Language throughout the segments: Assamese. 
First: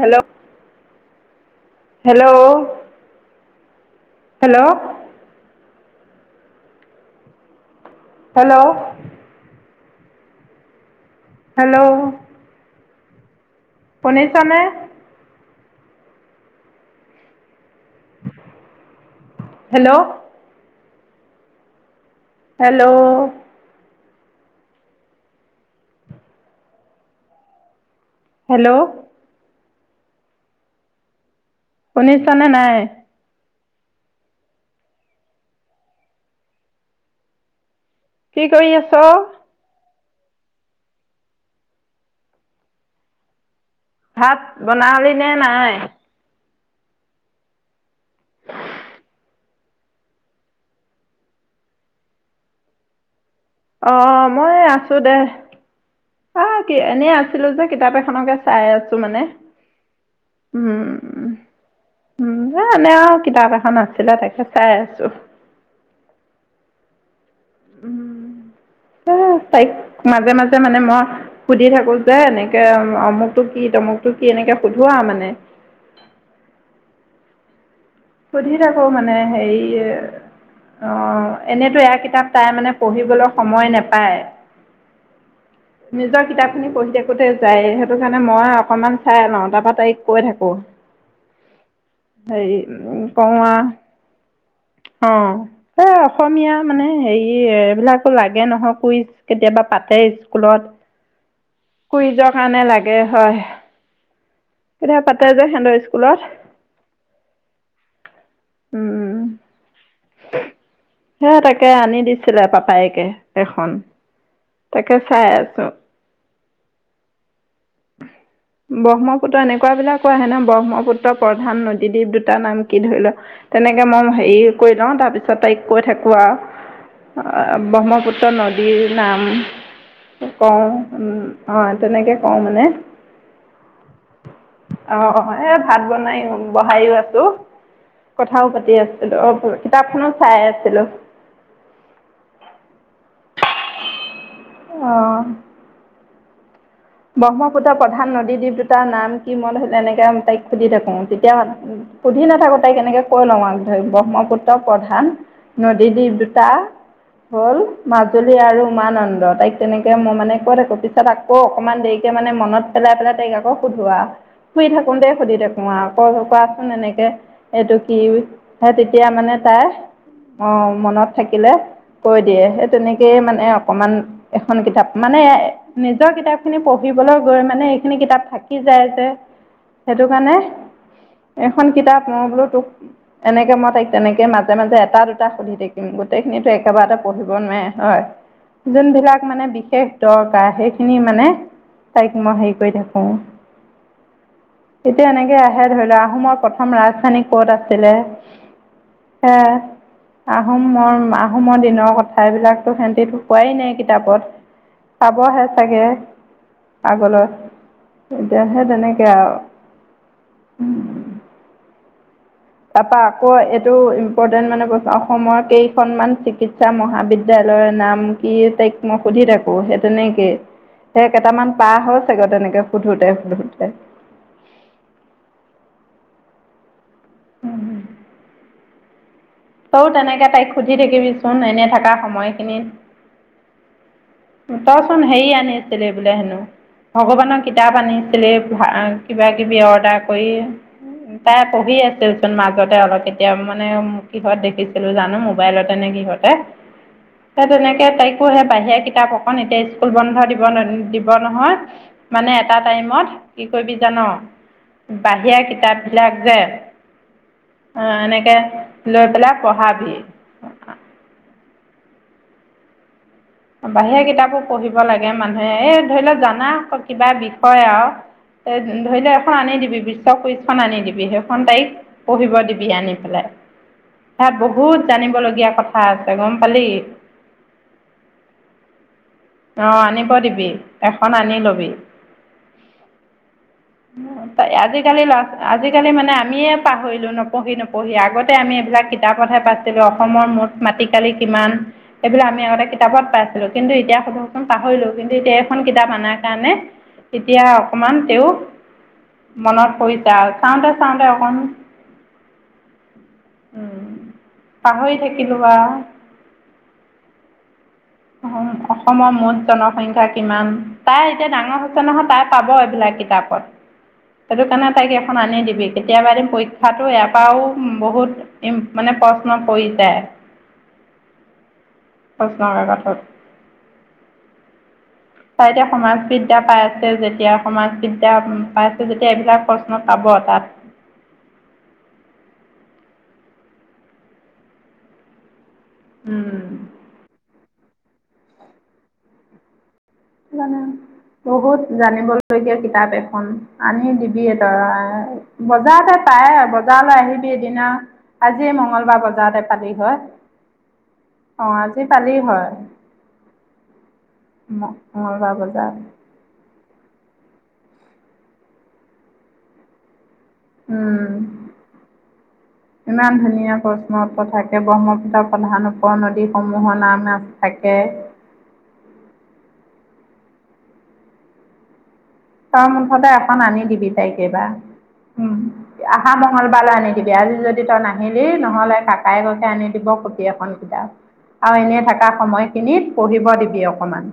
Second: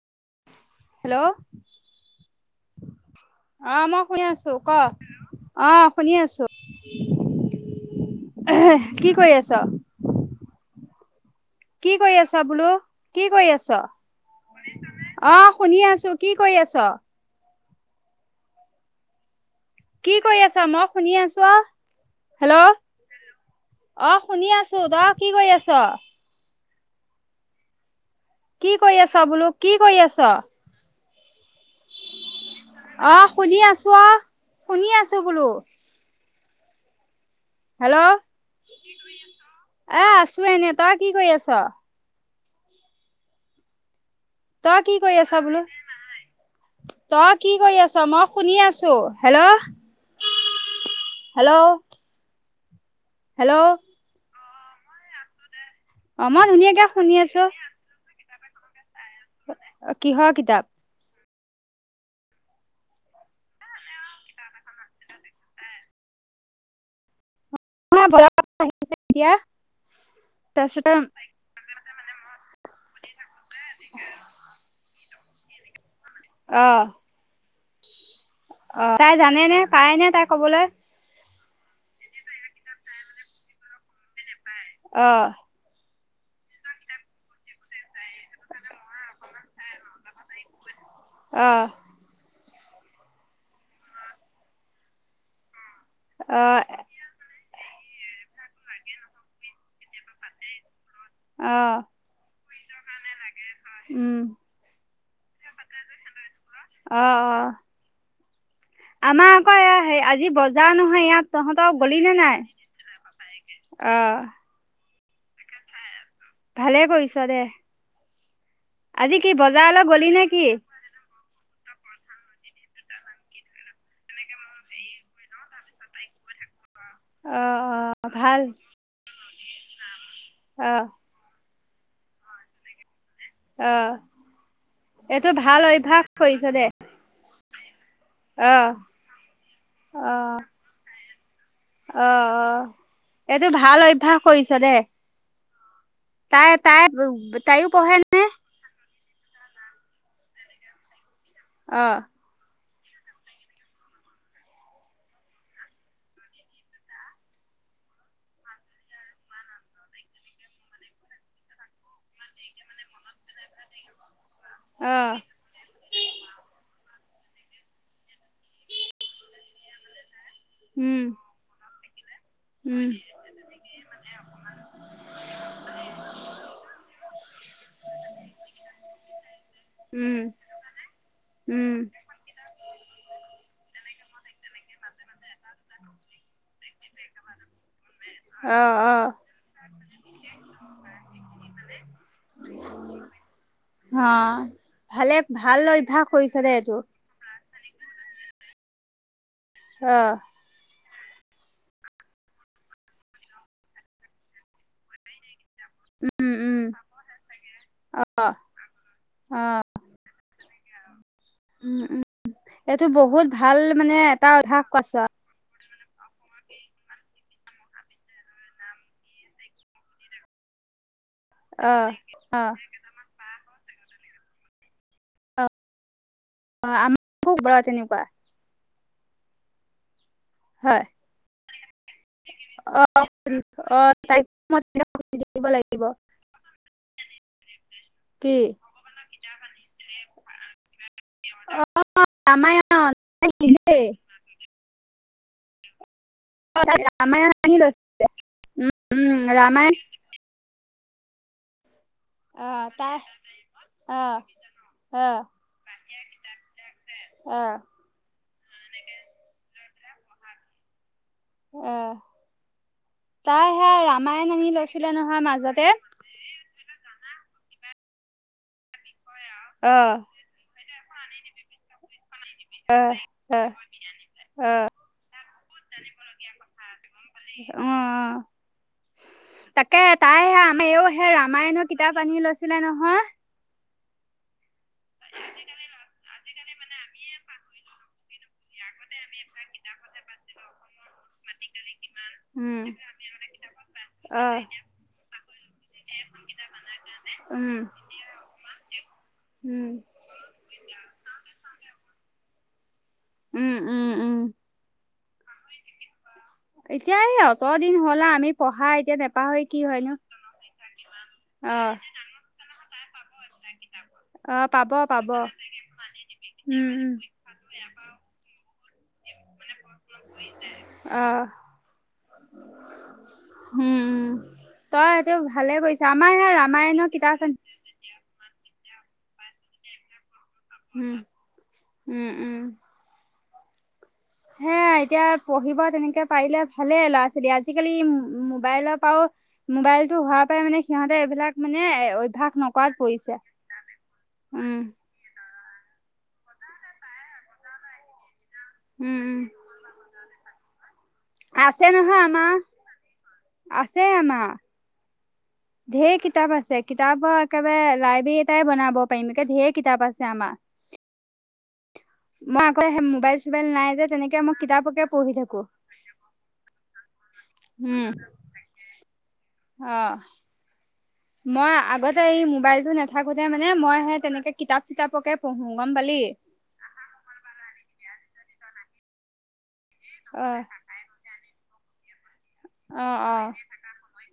হেল্লো হেল্ল' হেল্ল' অ মই শুনি আছো ক হেল্ল' অ। শুনি আছো, হেল্ল' কি কৰি আছ? হেল্ল' কি কৰি আছা বোলো, কি কৰি আছা? শুনিছ নে? শুনি আছো কি কৰি আছ? হেল্ল' কি কৰি আছ মই শুনি আছো অ। হেল্ল'। অ শুনি আছো ত কি কৰি আছ। কি হেল্ল' কৰি আছ বোলো কি কৰি আছ? শুনিছ নে নাই? অ শুনি আছো অ শুনি আছো বোলো। হেল্ল' কি কৰি আছ এ আছো এনে তই কি কৰি আছ ভাত তই কি বনালি কৰি নে আছ বোলো নাই তই কি কৰি আছ মই শুনি আছো হেল্ল' হেল্ল' হেল্ল' অ মই আছো দে মই অ' কি ধুনীয়াকে এনে শুনি আছো আছিলো যে কিতাপ এখনকে চাই আছো মানে কিহৰ কিতাপ উম উম এনেই আৰু কিতাপ এখন আছিলে তাকে চাই আছো [inaudible] মই উম বজাব এ এতিয়া তাইক মাজে মাজে মানে তাৰপিছতে মই সুধি থাকো যে এনেকে অমুকটো কি তমুকটো কি এনেকে সোধো আউ মানে অ' সুধি থাকো অ তাই মানে জানে হেৰি নে পাৰে নে তাই কবলৈ অ' এনেইতো এয়া কিতাপ তাই মানে পঢ়িবলৈ সময় নাপায় অ' নিজৰ কিতাপ খিনি পঢ়ি থাকোতে যাই সেইটো কাৰণে মই অকনমান চাই লওঁ তাৰপৰা তাইক কৈ থাকো আহ [unintelligible] এ অ অসমীয়া মানে হেৰি এ এই বিলাকো লাগে নহয় কুই কেতিয়াবা পাতে স্কুলত আহ কুইজৰ কাৰণে লাগে হয় উম এতিয়া পাতে যে সিহঁতৰ স্কুলত অ অ উম, আমাৰ আকৌ আজি বজাৰ নহয় ইয়াত সেয়া তাকে তহঁতক আনি গলি নে দিছিলে নাই পাপায়েকে অ কে চাই আছো ভালে কৰিছ দে আজি কি ব্ৰহ্মপুত্ৰ এনেকুৱা বজাৰলৈ গলি বিলাকো নে আহে ন কি ব্ৰহ্মপুত্ৰ প্ৰধান নদীদ্বীপ দুটা নাম কি ধৰি লোৱা তেনেকে মই হেৰি কৰি লওঁ তাৰ পিছত তাইক কৈ থাকো অ আৰু অ ব্ৰহ্মপুত্ৰ ভাল নদীৰ নাম কওঁ অ ওম অ তেনেকৈ কওঁ মানে অ আহ এইটো এ ভাল ভাত অভ্যাস বনাই কৰিছ দে বহাইও আছো কথাও অ পাতি আছিলো অ কিতাপখনো অ চাই আছিলো অ এইটো ভাল অভ্যয়াস অ' তাই তাই তাইও ব্ৰহ্মপুত্ৰ পঢ়ে প্ৰধান নে নদীদ্বীপ দুটাৰ নাম সি ম‌ই ধৰিলোঁ এনেকে মই তাইক সুধি থাকোঁ। তেতিয়া অ সুধি নাথাকোঁ। তাই এনেকে কৈ লওঁ আগধৰি ব্ৰহ্মপুত্ৰ প্ৰধান নদী দ্বীপ দুটা হ'ল মাজুলী আৰু উমানন্দ তাইক তেনেকে মই মানে কৈ থাকোঁ। পিছত আকৌ অকমান দেৰিকে মানে মনত পেলাই পেলাই তাইক আকৌ সুধো আহ শুই থাকোঁতে অ', সুধি থাকোঁ আহ আৰু আকৌ কোৱাচোন এনেকে এইটো কি তেতিয়া মানে তাই অ' মনত উম, থাকিলে। কৈ দিয়ে। সেই উম, তেনেকেইে মানে অকণমান এখন কিতাপ মানে নিজৰ কিতাপ খিনি পঢ়িবলৈ গৈ মানে এইখিনি কিতাপ থাকি যায় যে সেইটো উম, কাৰণে এখন উম, কিতাপ মই বোলোঁ তোক এনেকে মই তাইক তেনেকৈ মাজে মাজে এটা দুটা সুধি থাকিম। গোটেইখিনিতো একেবাৰতে পঢ়িব নোৱাৰে। হয়, অ', যোন অ', বিলাক মানে বিশেষ দৰকাৰ সেইখিনি মানে তাইক মই হেৰি কৰি থাকো অ'। এতিয়া ভালে এনেকে ভাল আহে ধৰি লোৱা অভ্যাস আহোমৰ কৰিছ দে প্ৰথম এইটো ৰাজধানী ক'ত আছিলে এ অ', আহোমৰ আহোমৰ দিনৰ কথাবিলাকতো সিহঁতেটো পোৱাই নাই কিতাপত পাবহে, চাগে উম, উম, আগলৈ এতিয়া সে তেনেকে আৰু উম। [inaudible] [unintelligible] এইটো তাৰপা বহুত আকৌ ভাল এইটো মানে এটা ইম্পৰ্টেণ্ট মানে অভ্যাস বস্তু কৰিছ অসমৰ কেইখনমান চিকিৎসা মহাবিদ্ বিদ্যালয়ৰ নাম কি তাইক মই সুধি থাকো সেই তেনেকে সেই কেইটামান পাৰ অ', হ'ল চাগে তেনেকে সুধোতে সুধোতে- [inaudible] অ আমাৰ [unintelligible] তেনেকুৱা। ত‌ইও তেনেকে, তাইক সুধি হয় থাকিবিচোন এনে থকা সময়খিনিত অ', অ', তাইক মই তইচোন হেৰি, দিব লাগিব আনিছিলি বোলে হেনো ভগৱানক, কিতাপ আনিছিলি কি কিবা কিবি অৰ্ডাৰ কৰি। তাই পঢ়ি আছিলচোন ৰামায়ণ মাজতে অলপ এতিয়া মানে। আনিলেই। দেখিছিলো জানো মোবাইলতে নে কিহত, অ তাই ৰামায়ণ তাই আনি লৈছো তেনেকে তাইকো সেই বাহিৰে কিতাপ উম, অকণ এতিয়া ৰামায়ণ স্কুল বন্ধ দিব। বন্ধ দিব নহয় মানে এটা অ', তাই টাইমত কি কৰিবি জান। অ', অ', বাহিৰা কিতাপ বিলাক যে অ', আহ এনেকে। লৈ পেলাই পঢ়াবি। অহ, বাহিৰা কিতাপো পঢ়িব লাগে নহয় মানুহে মাজতে এই ধৰি লওক জানা। কিবা বিষয় আৰু এ ধৰি লও এখন আনি দিবি অ'। বিশ্ব কুইচখন আনি দিবি। [unintelligible] তাইক পঢ়িব দিবি আনি পেলাই। তাত বহুত জানিবলগীয়া কথা আছে গম পালি। অ', অঁ তাকে আনিব তায়ো সেই দিবি আমিও এখন সে‌ আনি ৰামায়ণৰ ল'বি কিতাপ আনি লৈছিলে নহয়। আজিকালি ল'ৰা আজিকালি মানে আমিয়ে পাহৰিলোঁ নপঢ়ি নপঢ়ি আগতে আমি এইবিলাক কিতাপতহে পাইছিলো অসমৰ মুঠ মাট কালি কিমান? এইবিলাক আমি উম, আগতে কিতাপত পাইছিলো কিন্তু এতিয়া অ', সুধকচোন পাহৰিলো কিন্তু এতিয়া এইখন কিতাপ অনাৰ কাৰণে। তেতিয়া উম, অকমান তেওঁ, উম। মনত পৰিছে আওঁ চাওঁতে চাওঁতে অকণ, উম উম উম। [unintelligible] এতিয়া এই অটত, অ অসমৰ মুঠ হয়নো। জনসংখ্যা কিমান তাই এতিয়া ডাঙৰ অ', হৈছে নহয় তাই পাব। কিতাপত সেইটো অ', কাৰণে পাব তাইক পাব এখন আনি দিবি কেতিয়াবা এদম উম, পৰীক্ষাতটো উম, ইয়াৰ পৰাও বহুত। মানে প্ৰশ্ন পৰি যায় প্ৰশ্ন কাকত। হোম তই তাই ভালে এতিয়া কৰিছ সমাজ আমাৰ সেই বিদ্যা পাই আছে, ৰামায়ণৰ কিতাপ যেতিয়া আনি সমাজ বিদ্যা। এতিয়া উ পাইছো যেতিয়া এইবিলাক প্ৰশ্ন পাব তাত। উম- উম -উম হে এতিয়া পঢ়িব তেনেকে পাৰিলে ভালে ল'ৰা ছোৱালী আজিকালি। মোবাইলৰ পাও মোবাইল। মানে বহুত অভ্যাস জানিবলগীয়া নকৰাত কিতাপ পৰিছে। এখন আনি দিবি উম, তৰা। বজাৰতে পায় বজাৰলৈ আহিবি এদিন আও। আজিয উম, মঙলবাৰ উম, বজাৰতে পালি হয়। অ আছে আজি নহয় পালি আমাৰ হয় আছে আমাৰ। মঙলবাৰ বজাৰ ধেৰ কিতাপ আছে। কিতাপ একেবাৰে লাইব্ৰেৰী এটাই বনাব পাৰিমে ধেৰ কিতাপ আছে আমাৰ। উম। মই আকৌ সেই মোবাইল ইমান চোবাইল ধুনীয়া নাই যে প্ৰশ্ন তেনেকে মই থাকে কিতাপকে পঢ়ি ব্ৰহ্মপুত্ৰৰ থাকো প্ৰধান ওপৰ নদীসমূহৰ নাম থাকে উম অ মই আগতে। এই তই মোবাইলতটো মুঠতে নাথাকোতে এখন মানে আনি মই দিবি সে তাইক তেনেকে এইবাৰ কিতাপ চিতাপকে পঢ়ো গম পালি। বিয়া লে যদি তই নাহিলি নহলে কাকাই গৈ আনি দিব খুট অ', এখন কিতাপ আৰু এনে থকা সময়খিনিত অ', পঢ়িব অ', দিবি অকমান।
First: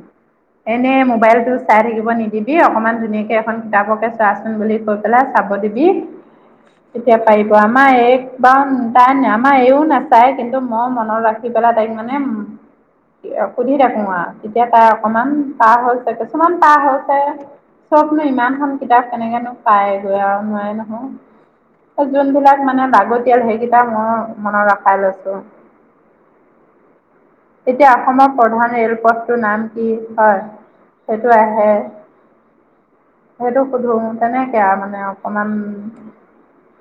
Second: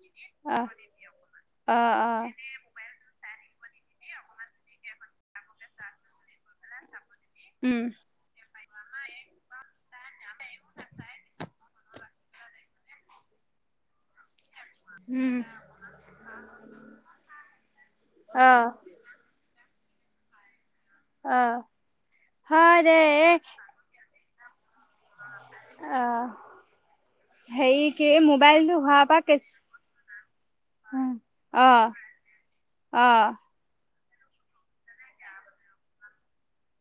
অ', এনে মোবাইলতটো চাই অ', থাকিব অ', নিদিবি অকনমান ধুনীয়াকে এখন কিতাপকে চোৱাচোন বুলি কৈ পেলাই চাব দিবি। তেতিয়া পাৰিব উম, আমাৰ এক বা তাই আমাৰ এইও নাচায় কিন্তু মই মনত ৰাখি পেলাই তাইক মানে সুধি থাকো আৰু তেতিয়া তাই অকমান উম, পাৰ হৈছে কিছুমান পাৰ হৈছে। নো অ', ইমানখনন কিতাপ তেনেকেনো পায়গৈ আৰু নোৱ অ', ন। যোনবিলাক হয় মানে দে এই লাগতিয়াল সেইকেইটা মোৰ মনত ৰাখ খাইছো। অ', হেৰি এতিয়া কি অসমৰ মোবাইলটো প্ৰধান হোৱাৰ পৰা ৰেলপথটোৰ কেছ নাম কি হয়? সেইটো আহে। অঁ। ধো তেনেকে আৰু মানে অকমান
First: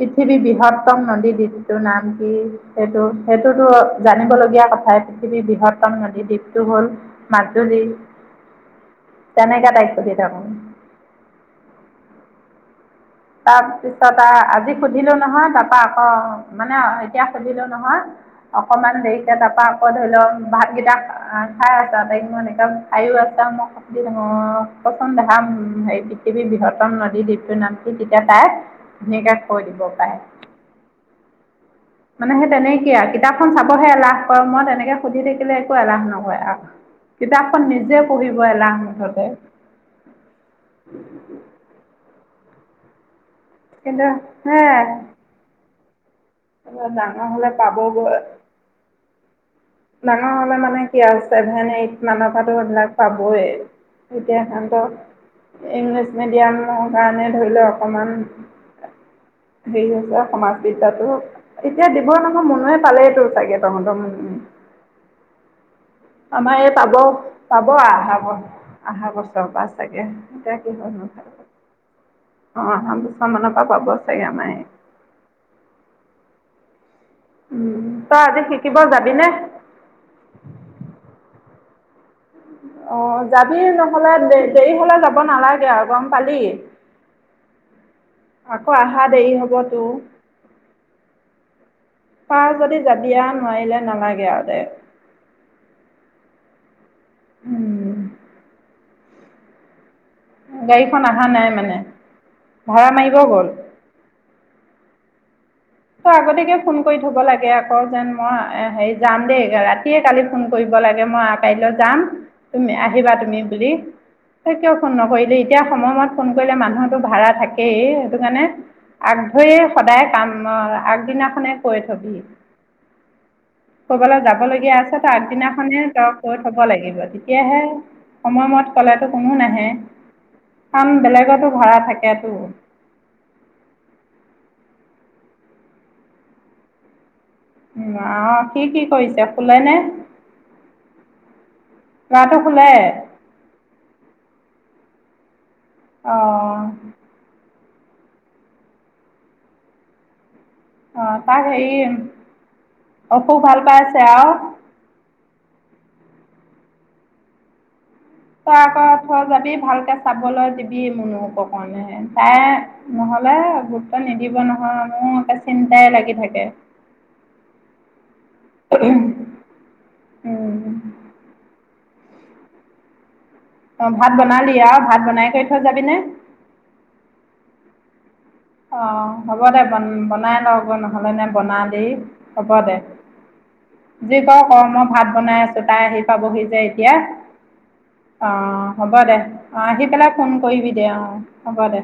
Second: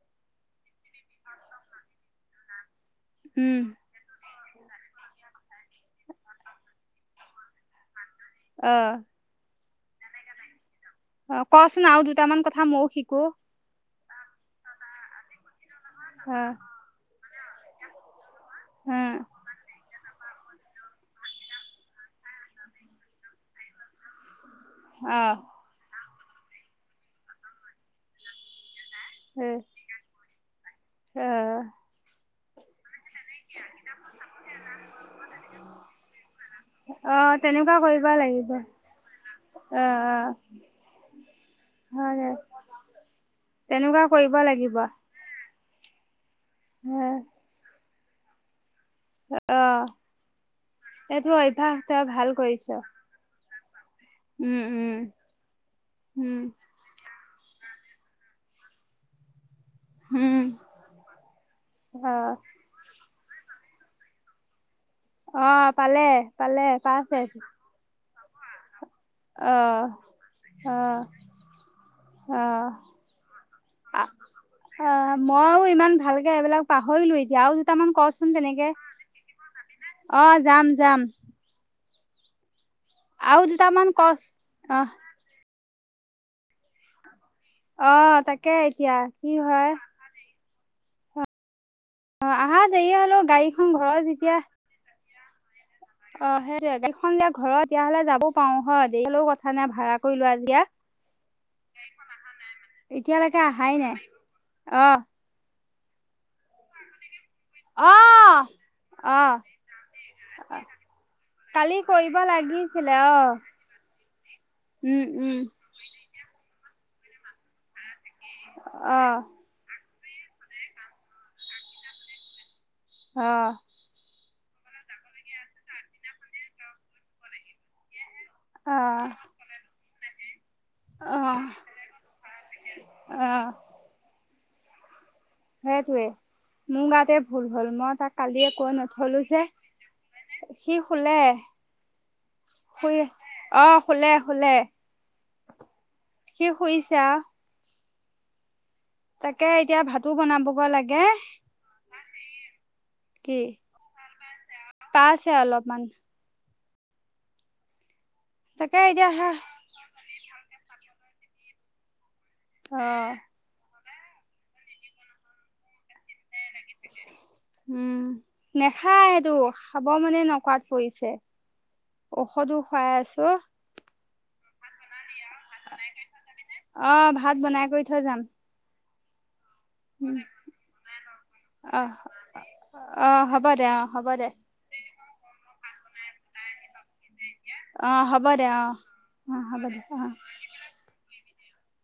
পৃথিৱী বৃহত্তম নদী দ্বীপটোৰ নাম কি সেইটো উম সেইটোতো জানিব লাগ লগীয়া কথাই পৃথিৱী বৃহত্তন নদী দ্বীপটো হ'ল মাজুলী। আহ। এনেকা তাই সুধি থাকোঁ। অ কচোন আৰু দুটামান কথা মইও শিকো। ত আজি সুধিলো নহয় তাৰপা আকৌ অ মানে এতিয়া সুধিলো নহয়। অকমান উম দেৰিকে তাৰাপা- আকৌ ধৰি লও ভাতকেইটা খাই আছা তাইকমান একম খাইয়ো আছা মই ডাঙৰ ক চোন অ দেহা ওম পৃথিৱীৰ বৃহত্তম নদী দ্বীপটোৰ নাম কি তেতিয়া তাই ধুনিকে কৈ দিব পাৰে। আহ। মানে সেই তেনে কিে আৰু কিতাপখন চাবহে এলাহ কৰ মই তেনেকে সুধি থাকিলে একো এলাহ নকৰে আৰু। অ কিতাপখন তেনেকুৱা নিজে কৰিব পঢ়িব লাগিব অ এলাহ মুঠতে। অ হয় তেনেকুৱা কিন্তু কৰিব লাগিব। আ অ ডাঙৰ হলে পাবগৈ। ডাঙৰ হলে মানে কি আৰু এইটো ছেভেন অভ্যাস তই এইট ভাল মানৰ পৰা কৰিছ সেইবিলাক পাবই। এতিয়া উম সিহঁতক উম ইংলিছ উম মিডিয়ামৰ কাৰণে ধৰি লও অকমান হেৰি হৈছে উম সমাজ বিদ্যাতো এতিয়া দিব অ মনোৱে পালেটো। চাগে তহত ম উ অ পালে আমাৰ পালে এই পাব পাইছে পাব আহ অহা বছৰ অ বা চাগে এতিয়া কি অ হ'? অ অহ সাত বছৰমানানৰ পৰা পাব চাগে আমাৰ এই। হৈলো এতিয়া আৰু দুটামান তই কচোন আজি তেনেকে শিকিব যাবিনে অ যাম যাম। অ আৰু যাবি দুটামান নহলে কচ দে-দেৰি অ হলে যাব নালাগে আৰু গম পালি। অ তাকে আকৌ এতিয়া আহা কি দেৰি হয় হবতো। অ পাৰ আহা যদি দেৰি যাবিয়া হলেও গাড়ীখন নোৱাৰিলে ঘৰত নালাগে যেতিয়া আৰু দে। অ সেই গাড়ীখন ঘৰত উম, তেয়াহ'লে যাবও পাৰো হয় দেৰি হলেও কথা নাই ভাড়া কৰি লোৱা যেতিয়া গাড়ীখন অহা নাই মানে? ভাড়া মাৰিব এতিয়ালৈকে গ'ল আহাই নাই অ' তই আগতিয়াকে ফোন কৰি থব লাগে আকৌ অ যেন মই হেৰি যাম অ দেই ৰাতিয়ে কালি ফোন কৰিব লাগে মই কাইলৈ কালি যাম কৰিব তুমি লাগিছিলে আহিবা অ তুমি বুলি তই কিয় ফোন উম উম নকৰিলি এতিয়া সময়মত ফোন কৰিলে মানুহতো ভাড়া থাকেই সেইটো কাৰণে অ আগ ধৰিয়ে সদায় আমাৰ আগদিনাখনে কৈ থবি। অ' ক'ৰবালৈ যাবলগীয়া আছে ত আগদিনাখনে তই কৈ থব লাগিব তেতিয়াহে সময়মত অ কলেটো কোনো নাহে। কান অ বেলেগতো ভাড়া থাকেতো। অ সেইটোৱে মুগাতে ভুল হল মই তাক অঁ কালিয় সি কৈ কি নথলো কৰিছে যে শুলেনে সি শুলে। ল'ৰাটো শুলে শুই আছ অ শুলে শুলে। সি অঁ শুইছাআউ। তাকে এতিয়া ভাতো বনাব অ তাক হেৰি কি অশোক ভাল পাই আছে আৰু পাইছে অলপমান। তই তাকে আকৌ এতিয়া থ সে যাবি ভালকে চাবলৈ দিবি মুনোক কাৰণে। তাই অ নহ'লে গুৰুত্ব নিদিব নহয় মোৰ এটা চিন্তাই লাগি থাকে। উম নেখায়টো খাব মানে উম, নকোৱাত পৰিছে। ঔষধো খুৱাই আছো। অ ভাত বনালি আৰু ভাত বনাই কৰি থৈ যাবিনে অ ভাত বনাই কৰি থৈ যাম। অঁ হ'ব দে বনাই লওঁ নহ'লেনে বনা অ দেই হ'ব দে। অ হ'ব দে অ হ'ব যি দে। কৰ কৰ মই ভাত বনাই আছো তাই আহি পাবহি যে এতিয়া। অ হ'ব দে অ হ'ব অহ দে আহি অ পেলাই ফোন কৰিবি দে অ। হব দে।